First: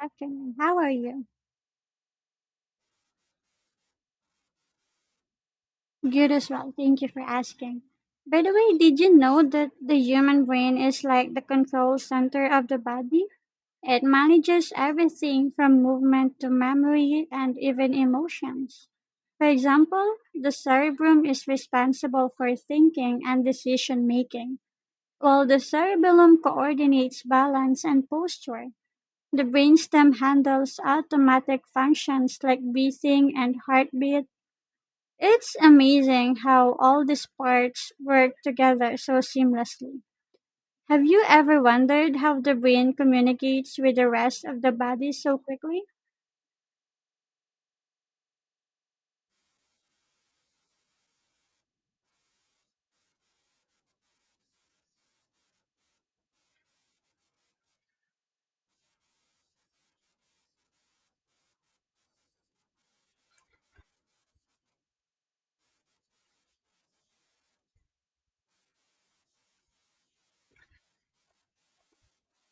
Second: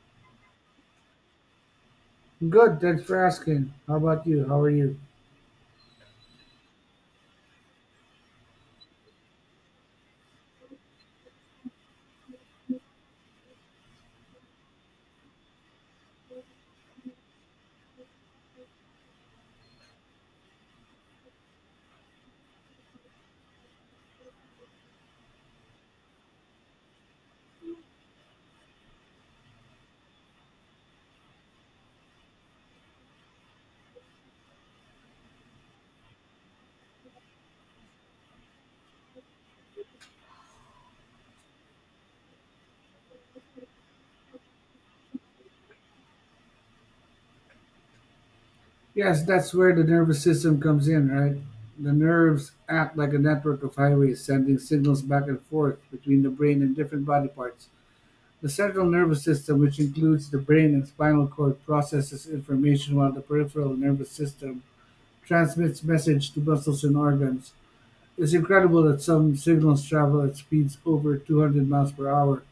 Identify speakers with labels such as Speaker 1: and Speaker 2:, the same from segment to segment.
Speaker 1: Afternoon. How are you?
Speaker 2: Good, thanks for asking. How about you? How are you?
Speaker 1: Good as well. Thank you for asking. By the way, did you know that the human brain is like the control center of the body? It manages everything from movement to memory and even emotions. For example, the cerebrum is responsible for thinking and decision making, while the cerebellum coordinates balance and posture. The brainstem handles automatic functions like breathing and heartbeat. It's amazing how all these parts work together so seamlessly. Have you ever wondered how the brain communicates with the rest of the body so quickly?
Speaker 2: Yes, that's where the nervous system comes in, right? The nerves act like a network of highways sending signals back and forth between the brain and different body parts. The central nervous system, which includes the brain and spinal cord, processes information while the peripheral nervous system transmits message to muscles and organs. It's incredible that some signals travel at speeds over 200 miles per hour.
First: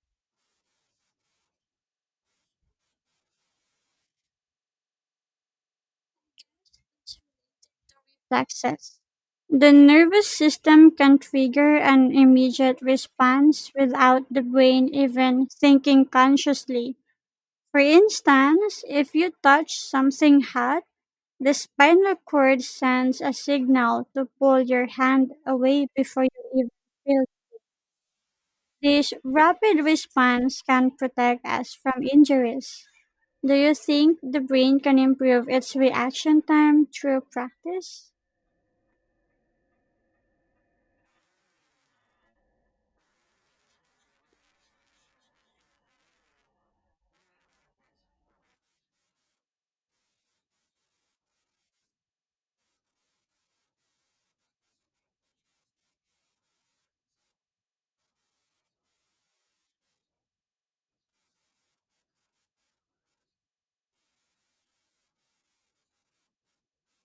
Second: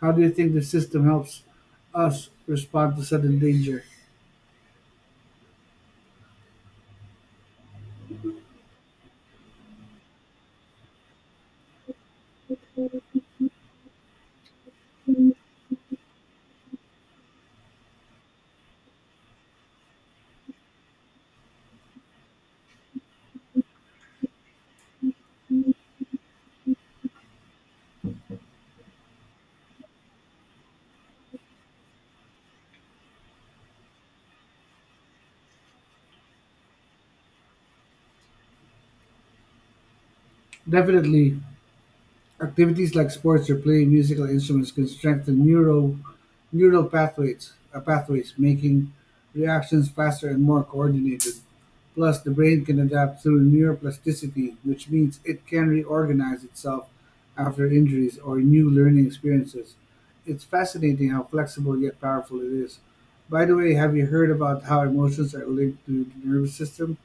Speaker 2: How do you think the system helps us respond to sudden danger?
Speaker 1: Plexus. The nervous system can trigger an immediate response without the brain even thinking consciously. For instance, if you touch something hot, the spinal cord sends a signal to pull your hand away before you even feel. This rapid response can protect us from injuries. Do you think the brain can improve its reaction time through practice?
Speaker 2: Definitely, activities like sports or playing musical instruments can strengthen neural pathways, making reactions faster and more coordinated. Plus, the brain can adapt through neuroplasticity, which means it can reorganize itself after injuries or new learning experiences. It's fascinating how flexible yet powerful it is. By the way, have you heard about how emotions are linked to the nervous system?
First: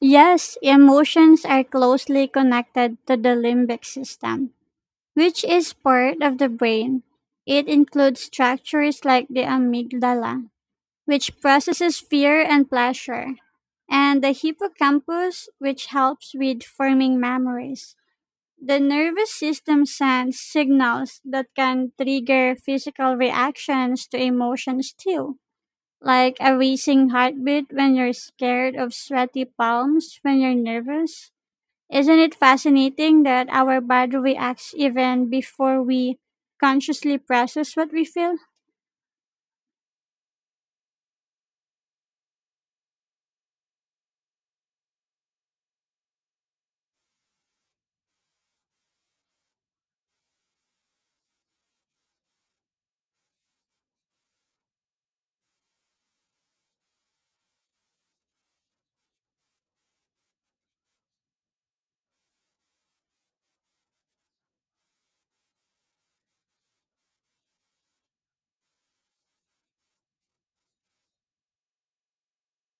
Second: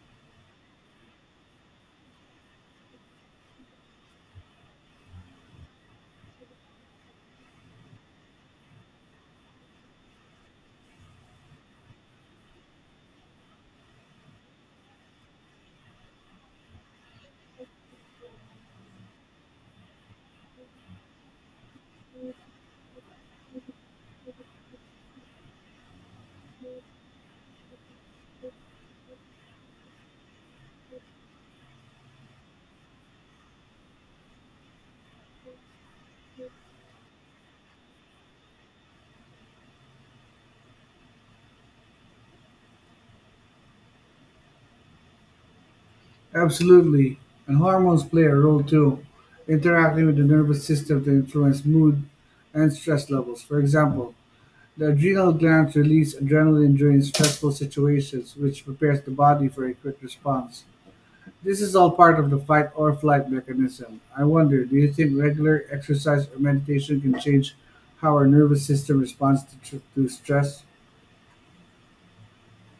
Speaker 1: Yes, emotions are closely connected to the limbic system, which is part of the brain. It includes structures like the amygdala, which processes fear and pleasure, and the hippocampus, which helps with forming memories. The nervous system sends signals that can trigger physical reactions to emotions too, like a racing heartbeat when you're scared of sweaty palms when you're nervous. Isn't it fascinating that our body reacts even before we consciously process what we feel?
Speaker 2: Absolutely. And hormones play a role too, interacting with the nervous system to influence mood and stress levels. For example, the adrenal glands release adrenaline during stressful situations, which prepares the body for a quick response. This is all part of the fight or flight mechanism. I wonder, do you think regular exercise or meditation can change how our nervous system responds to stress?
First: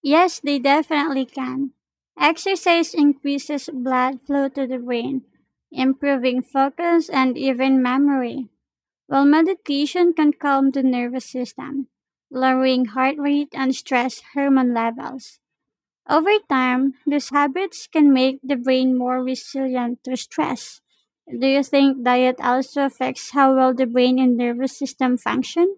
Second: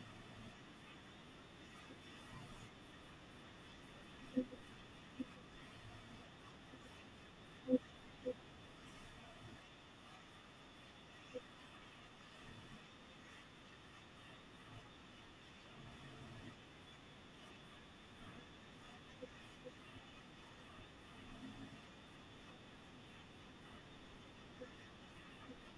Speaker 1: Yes, they definitely can. Exercise increases blood flow to the brain, improving focus and even memory, while meditation can calm the nervous system, lowering heart rate and stress hormone levels. Over time, these habits can make the brain more resilient to stress. Do you think diet also affects how well the brain and nervous system function?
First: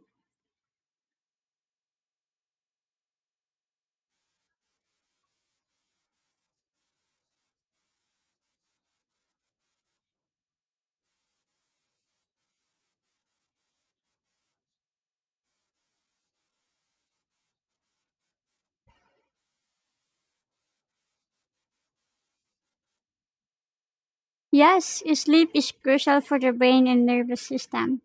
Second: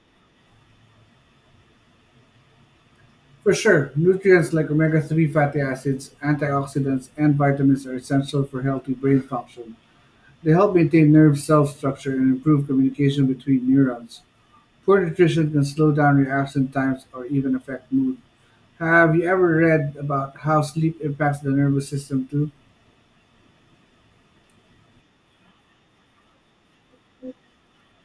Speaker 2: For sure, nutrients like omega 3 fatty acids, antioxidants, and vitamins are essential for healthy brain function. They help maintain nerve cell structure and improve communication between neurons. Poor nutrition can slow down reaction times or even affect mood. Have you ever read about how sleep impacts the nervous system too?
Speaker 1: Yes, sleep is crucial for the brain and nervous system.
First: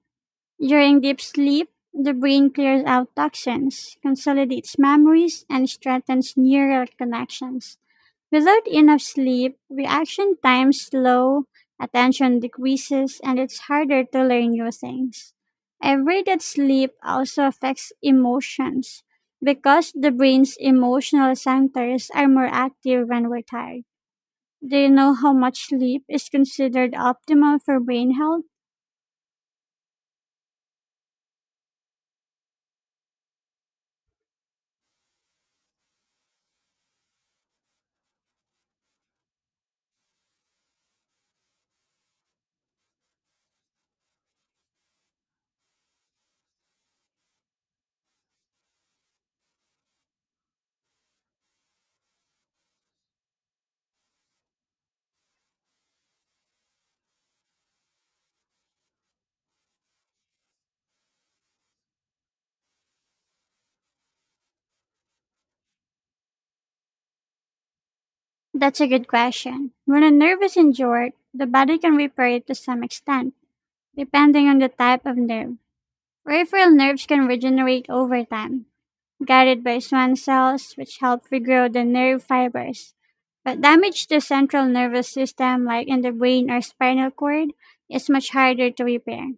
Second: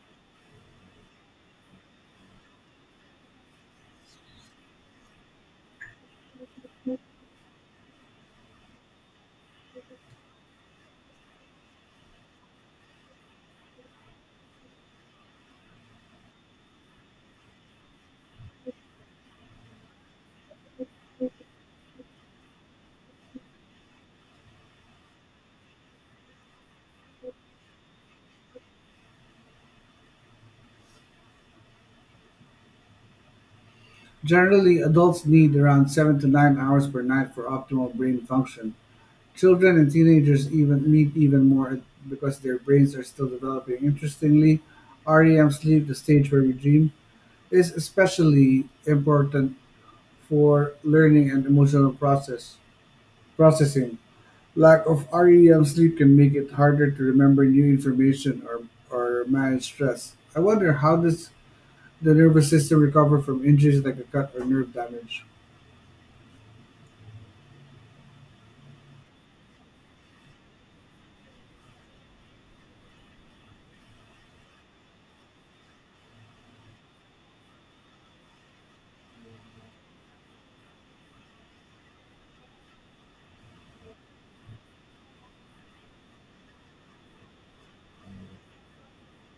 Speaker 1: During deep sleep, the brain clears out toxins, consolidates memories, and strengthens neural connections. Without enough sleep, reaction times slow, attention decreases, and it's harder to learn new things. I've read that sleep also affects emotions because the brain's emotional centers are more active when we're tired. Do you know how much sleep is considered optimal for brain health?
Speaker 2: Generally, adults need around 7 to 9 hours per night for optimal brain function. Children and teenagers even more because their brains are still developing. Interestingly, REM sleep, the stage where we dream, is especially important for learning and emotional processing. Lack of REM sleep can make it harder to remember new information or manage stress. I wonder, how does the nervous system recover from injuries like a cut or nerve damage?
Speaker 1: That's a good question. When a nerve is injured, the body can repair it to some extent, depending on the type of nerve. Peripheral nerves can regenerate over time, guided by Schwann cells, which help regrow the nerve fibers. But damage to central nervous system, like in the brain or spinal cord, is much harder to repair.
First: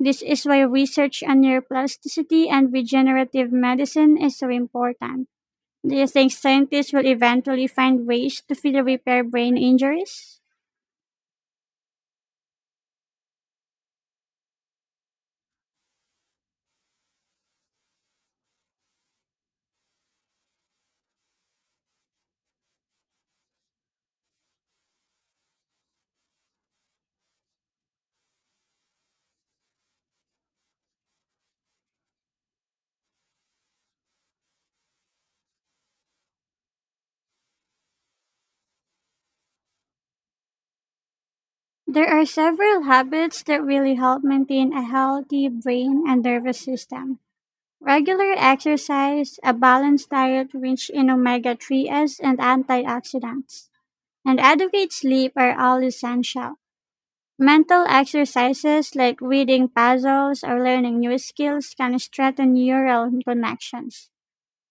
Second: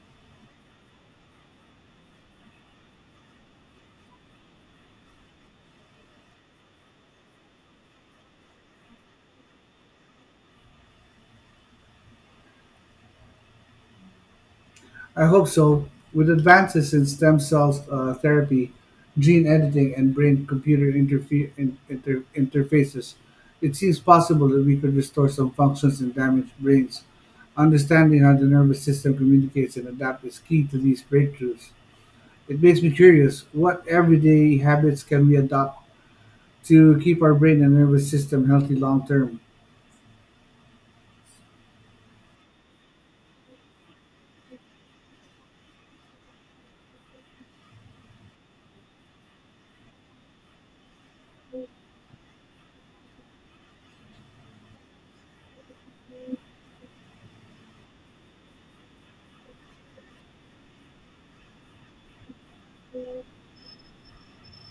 Speaker 1: This is why research on neuroplasticity and regenerative medicine is so important. Do you think scientists will eventually find ways to further repair brain injuries?
Speaker 2: I hope so. With advances in stem cells therapy, gene editing, and brain computer interfaces, it seems possible that we could restore some functions in damaged brains. Understanding how the nervous system communicates and adapts is key to these breakthroughs. It makes me curious, what everyday habits can we adopt to keep our brain and nervous system healthy long term?
Speaker 1: There are several habits that really help maintain a healthy brain and nervous system. Regular exercise, a balanced diet rich in omega 3s and antioxidants, and adequate sleep are all essential. Mental exercises like reading puzzles or learning new skills can strengthen neural connections.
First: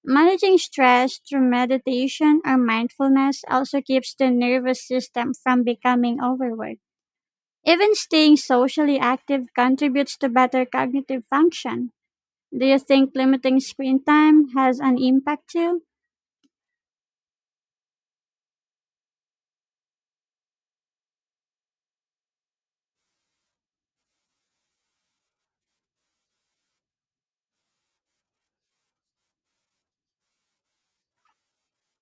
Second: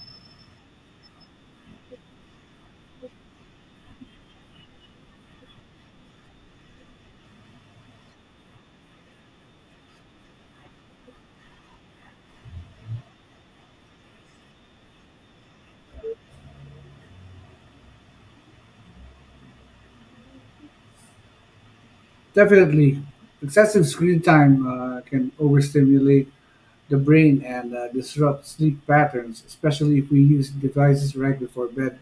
Speaker 1: Managing stress through meditation or mindfulness also keeps the nervous system from becoming overworked. Even staying socially active contributes to better cognitive function. Do you think limiting screen time has an impact too?
Speaker 2: Definitely, excessive screen time can overstimulate the brain and disrupt sleep patterns, especially if we use devices right before bed.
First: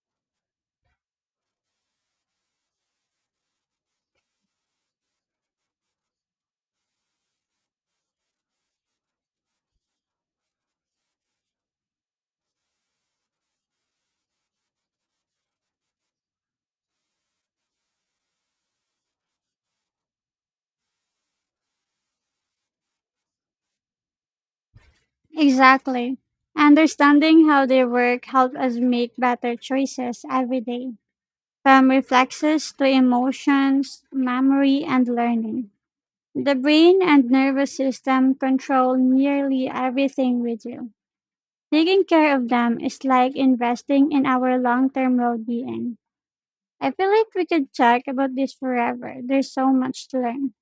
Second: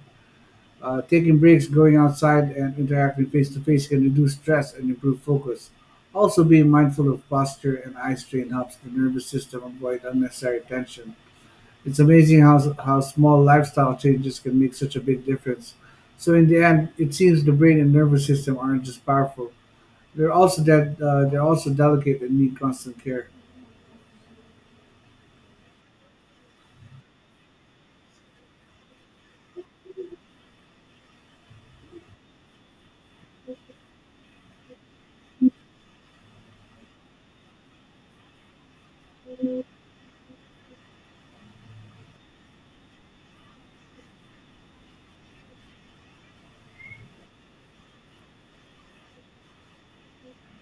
Speaker 2: Taking breaks, going outside, and interacting face to face can reduce stress and improve focus. Also, being mindful of posture and eye strain helps the nervous system avoid unnecessary tension. It's amazing how small lifestyle changes can make such a big difference. So, in the end, it seems the brain and nervous system aren't just powerful; they're also they're also delicate and need constant care.
Speaker 1: Exactly. Understanding how they work helps us make better choices every day, from reflexes to emotions, memory, and learning. The brain and nervous system control nearly everything we do. Taking care of them is like investing in our long term well being. I feel like we could talk about this forever. There's so much to learn.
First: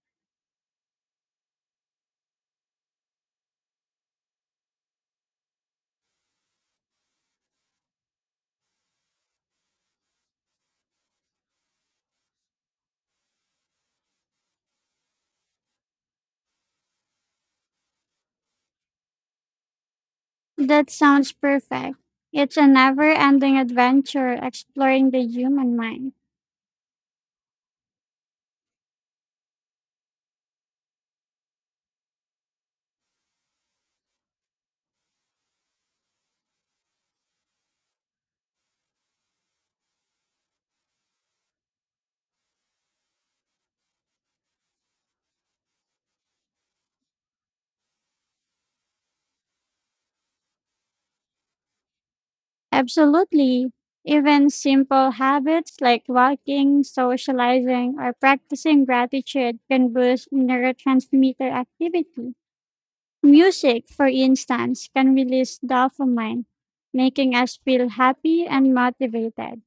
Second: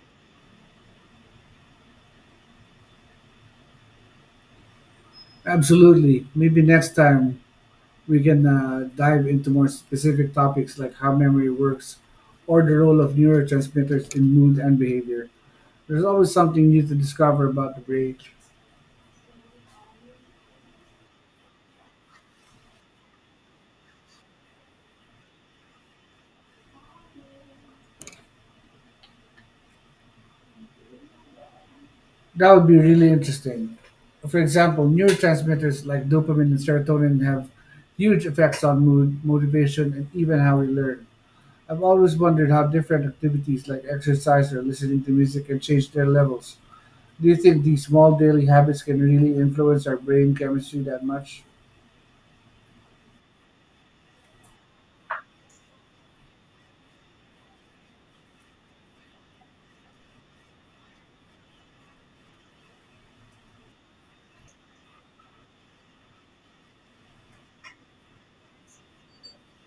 Speaker 2: Absolutely. Maybe next time we can dive into more specific topics like how memory works or the role of neurotransmitters in mood and behavior. There's always something new to discover about the brain.
Speaker 1: That sounds perfect. It's a never ending adventure exploring the human mind.
Speaker 2: That would be really interesting. For example, neurotransmitters like dopamine and serotonin have huge effects on mood, motivation, and even how we learn. I've always wondered how different activities like exercise or listening to music can change their levels. Do you think these small daily habits can really influence our brain chemistry that much?
Speaker 1: Absolutely. Even simple habits like walking, socializing, or practicing gratitude can boost neurotransmitter activity. Music, for instance, can release dopamine, making us feel happy and motivated.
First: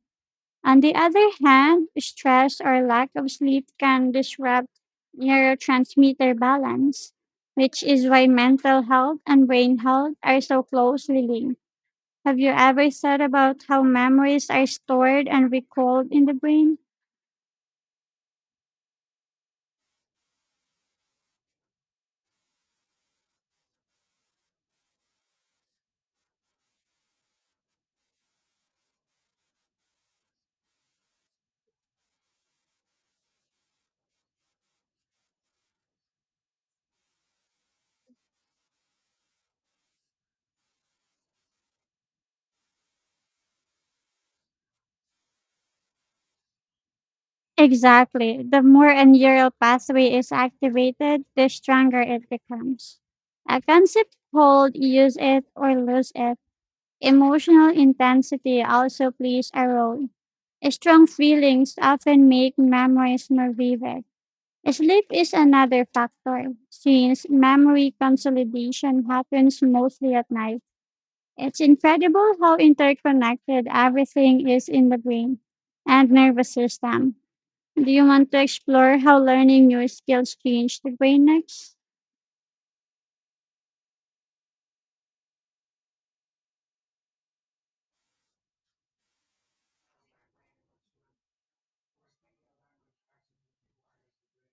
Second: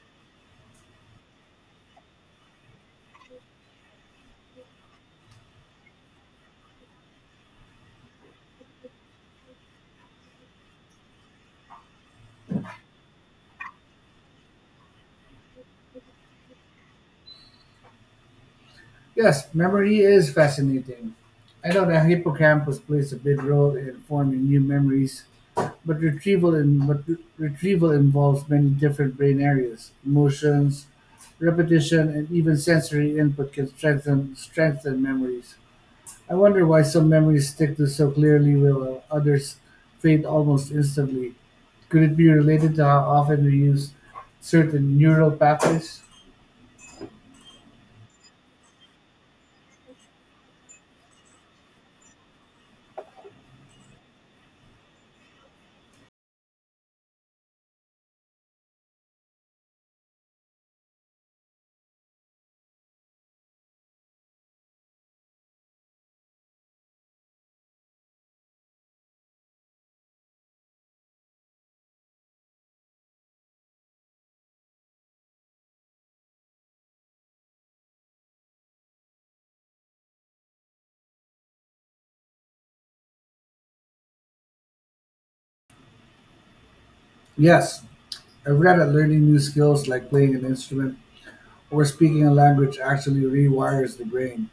Speaker 1: On the other hand, stress or lack of sleep can disrupt neurotransmitter balance, which is why mental health and brain health are so closely linked. Have you ever thought about how memories are stored and recalled in the brain?
Speaker 2: Yes, memory is fascinating. I know the hippocampus plays a big role in forming new memories, but retrieval in, but re- retrieval involves many different brain areas. Emotions, repetition, and even sensory input can strengthen memories. I wonder why some memories stick to so clearly while others fade almost instantly. Could it be related to how often we use certain neural pathways?
Speaker 1: Exactly. The more a neural pathway is activated, the stronger it becomes. A concept called use it or lose it. Emotional intensity also plays a role. Strong feelings often make memories more vivid. Sleep is another factor. Since memory consolidation happens mostly at night, it's incredible how interconnected everything is in the brain and nervous system. Do you want to explore how learning new skills change the brain next?
Speaker 2: Yes, I've read that learning new skills like playing an instrument or speaking a language actually rewires the brain.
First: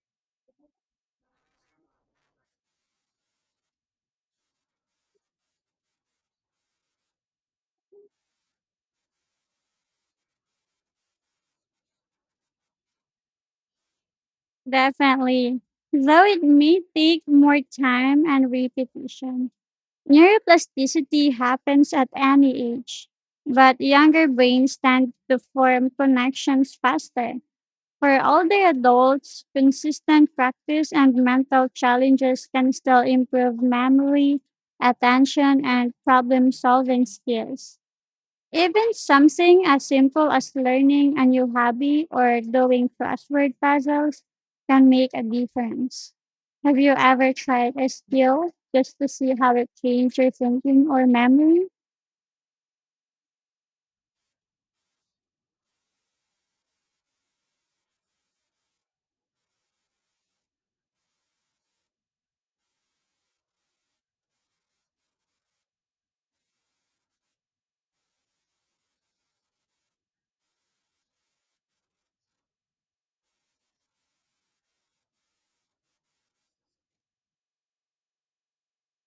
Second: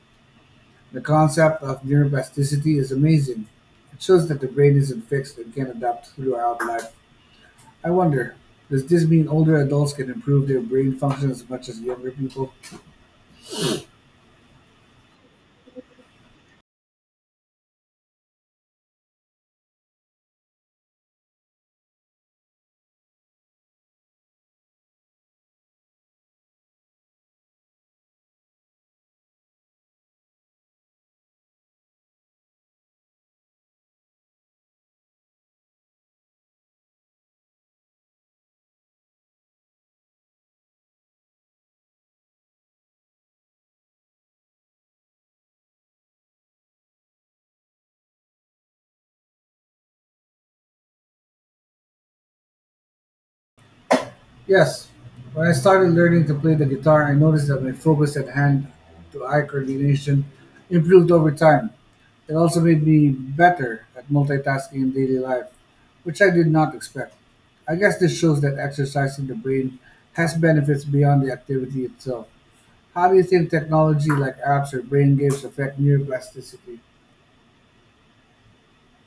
Speaker 2: The concept of neuroplasticity is amazing. It shows that the brain isn't fixed and can adapt throughout life. I wonder, does this mean older adults can improve their brain function as much as younger people?
Speaker 1: Definitely, though it may take more time and repetition. Neuroplasticity happens at any age, but younger brains tend to form connections faster. For older adults, consistent practice and mental challenges can still improve memory, attention, and problem solving skills. Even something as simple as learning a new hobby or doing crossword puzzles can make a difference. Have you ever tried a skill just to see how it changed your thinking or memory?
Speaker 2: Yes. When I started learning to play the guitar, I noticed that my focus and hand to eye coordination improved over time. It also made me better at multitasking in daily life, which I did not expect. I guess this shows that exercising the brain has benefits beyond the activity itself. How do you think technology like apps or brain games affect neuroplasticity?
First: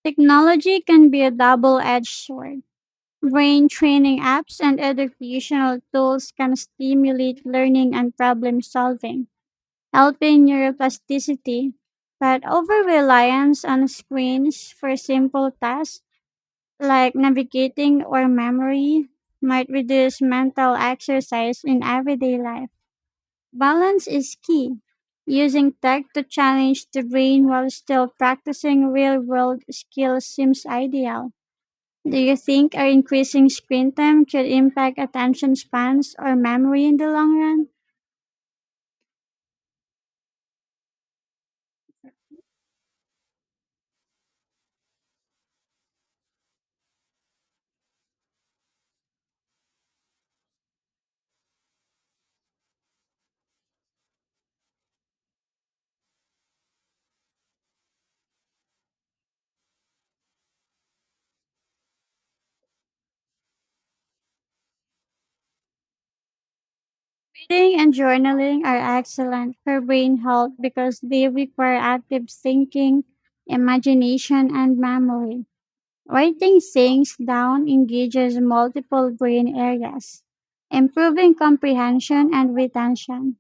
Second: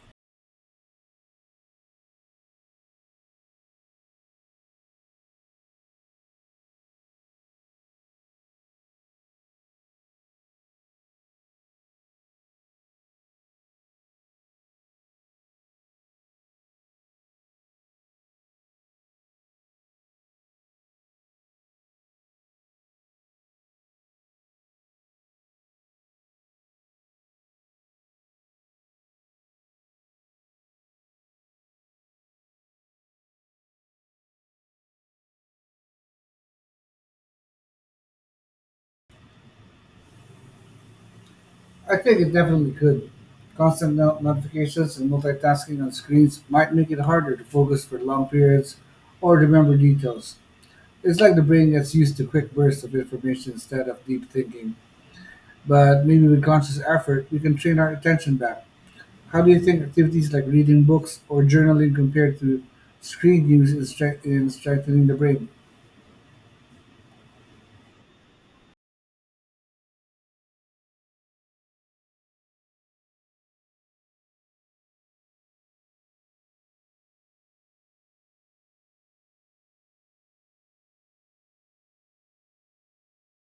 Speaker 1: Technology can be a double edged sword. Brain training apps and educational tools can stimulate learning and problem solving, helping neuroplasticity. But over reliance on screens for simple tasks like navigating or memory might reduce mental exercise in everyday life. Balance is key. Using tech to challenge the brain while still practicing real world skills seems ideal. Do you think our increasing screen time could impact attention spans or memory in the long run?
Speaker 2: I think it definitely could. Constant notifications and multitasking on screens might make it harder to focus for long periods or remember details. It's like the brain gets used to quick bursts of information instead of deep thinking. But maybe with conscious effort, we can train our attention back. How do you think activities like reading books or journaling compared to screen use in strengthening the brain?
Speaker 1: Reading and journaling are excellent for brain health because they require active thinking, imagination, and memory. Writing things down engages multiple brain areas, improving comprehension and retention.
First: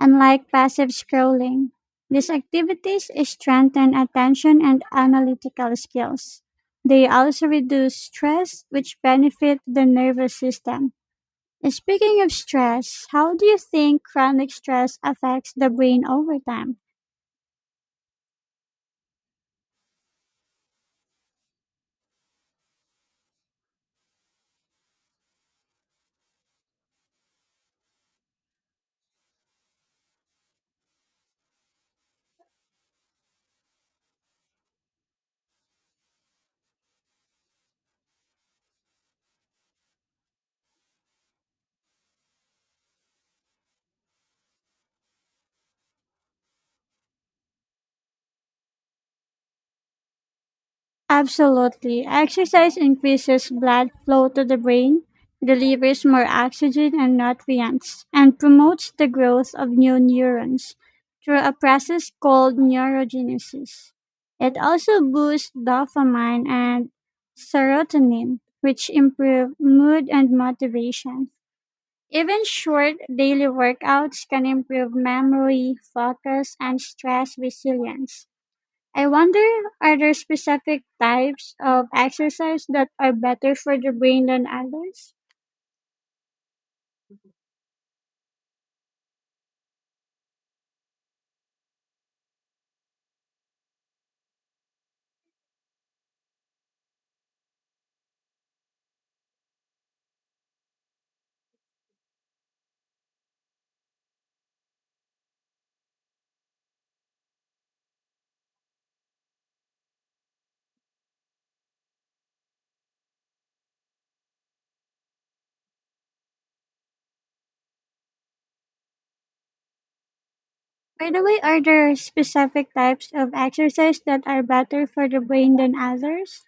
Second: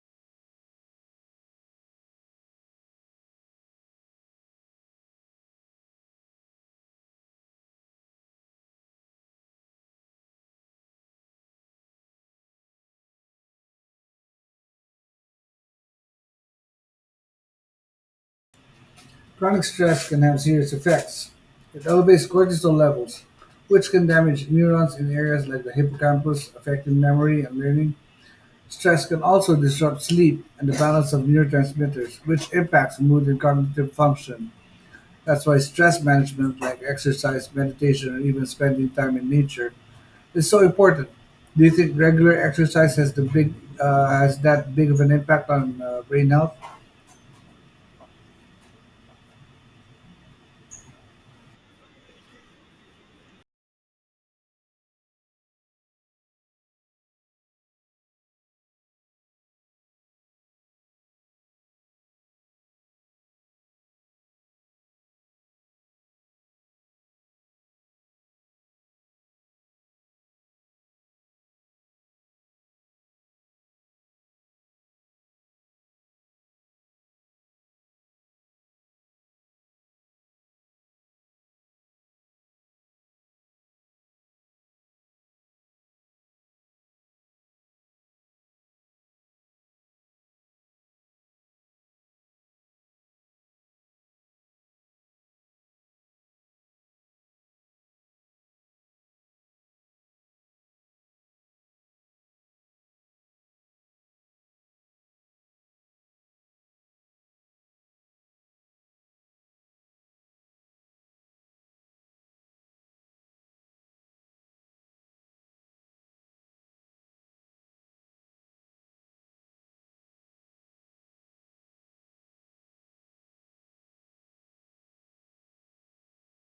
Speaker 1: Unlike passive scrolling, these activities strengthen attention and analytical skills. They also reduce stress, which benefit the nervous system. Speaking of stress, how do you think chronic stress affects the brain over time?
Speaker 2: Chronic stress can have serious effects. It elevates cortisol levels, which can damage neurons in areas like the hippocampus, affecting memory and learning. Stress can also disrupt sleep and the balance of neurotransmitters, which impacts mood and cognitive function. That's why stress management, like exercise, meditation, or even spending time in nature, is so important. Do you think regular exercise has the big has that big of an impact on brain health?
Speaker 1: Absolutely. Exercise increases blood flow to the brain, delivers more oxygen and nutrients, and promotes the growth of new neurons through a process called neurogenesis. It also boosts dopamine and serotonin, which improve mood and motivation. Even short daily workouts can improve memory, focus, and stress resilience. I wonder, are there specific types of exercise that are better for the brain than others? By the way, are there specific types of exercise that are better for the brain than others?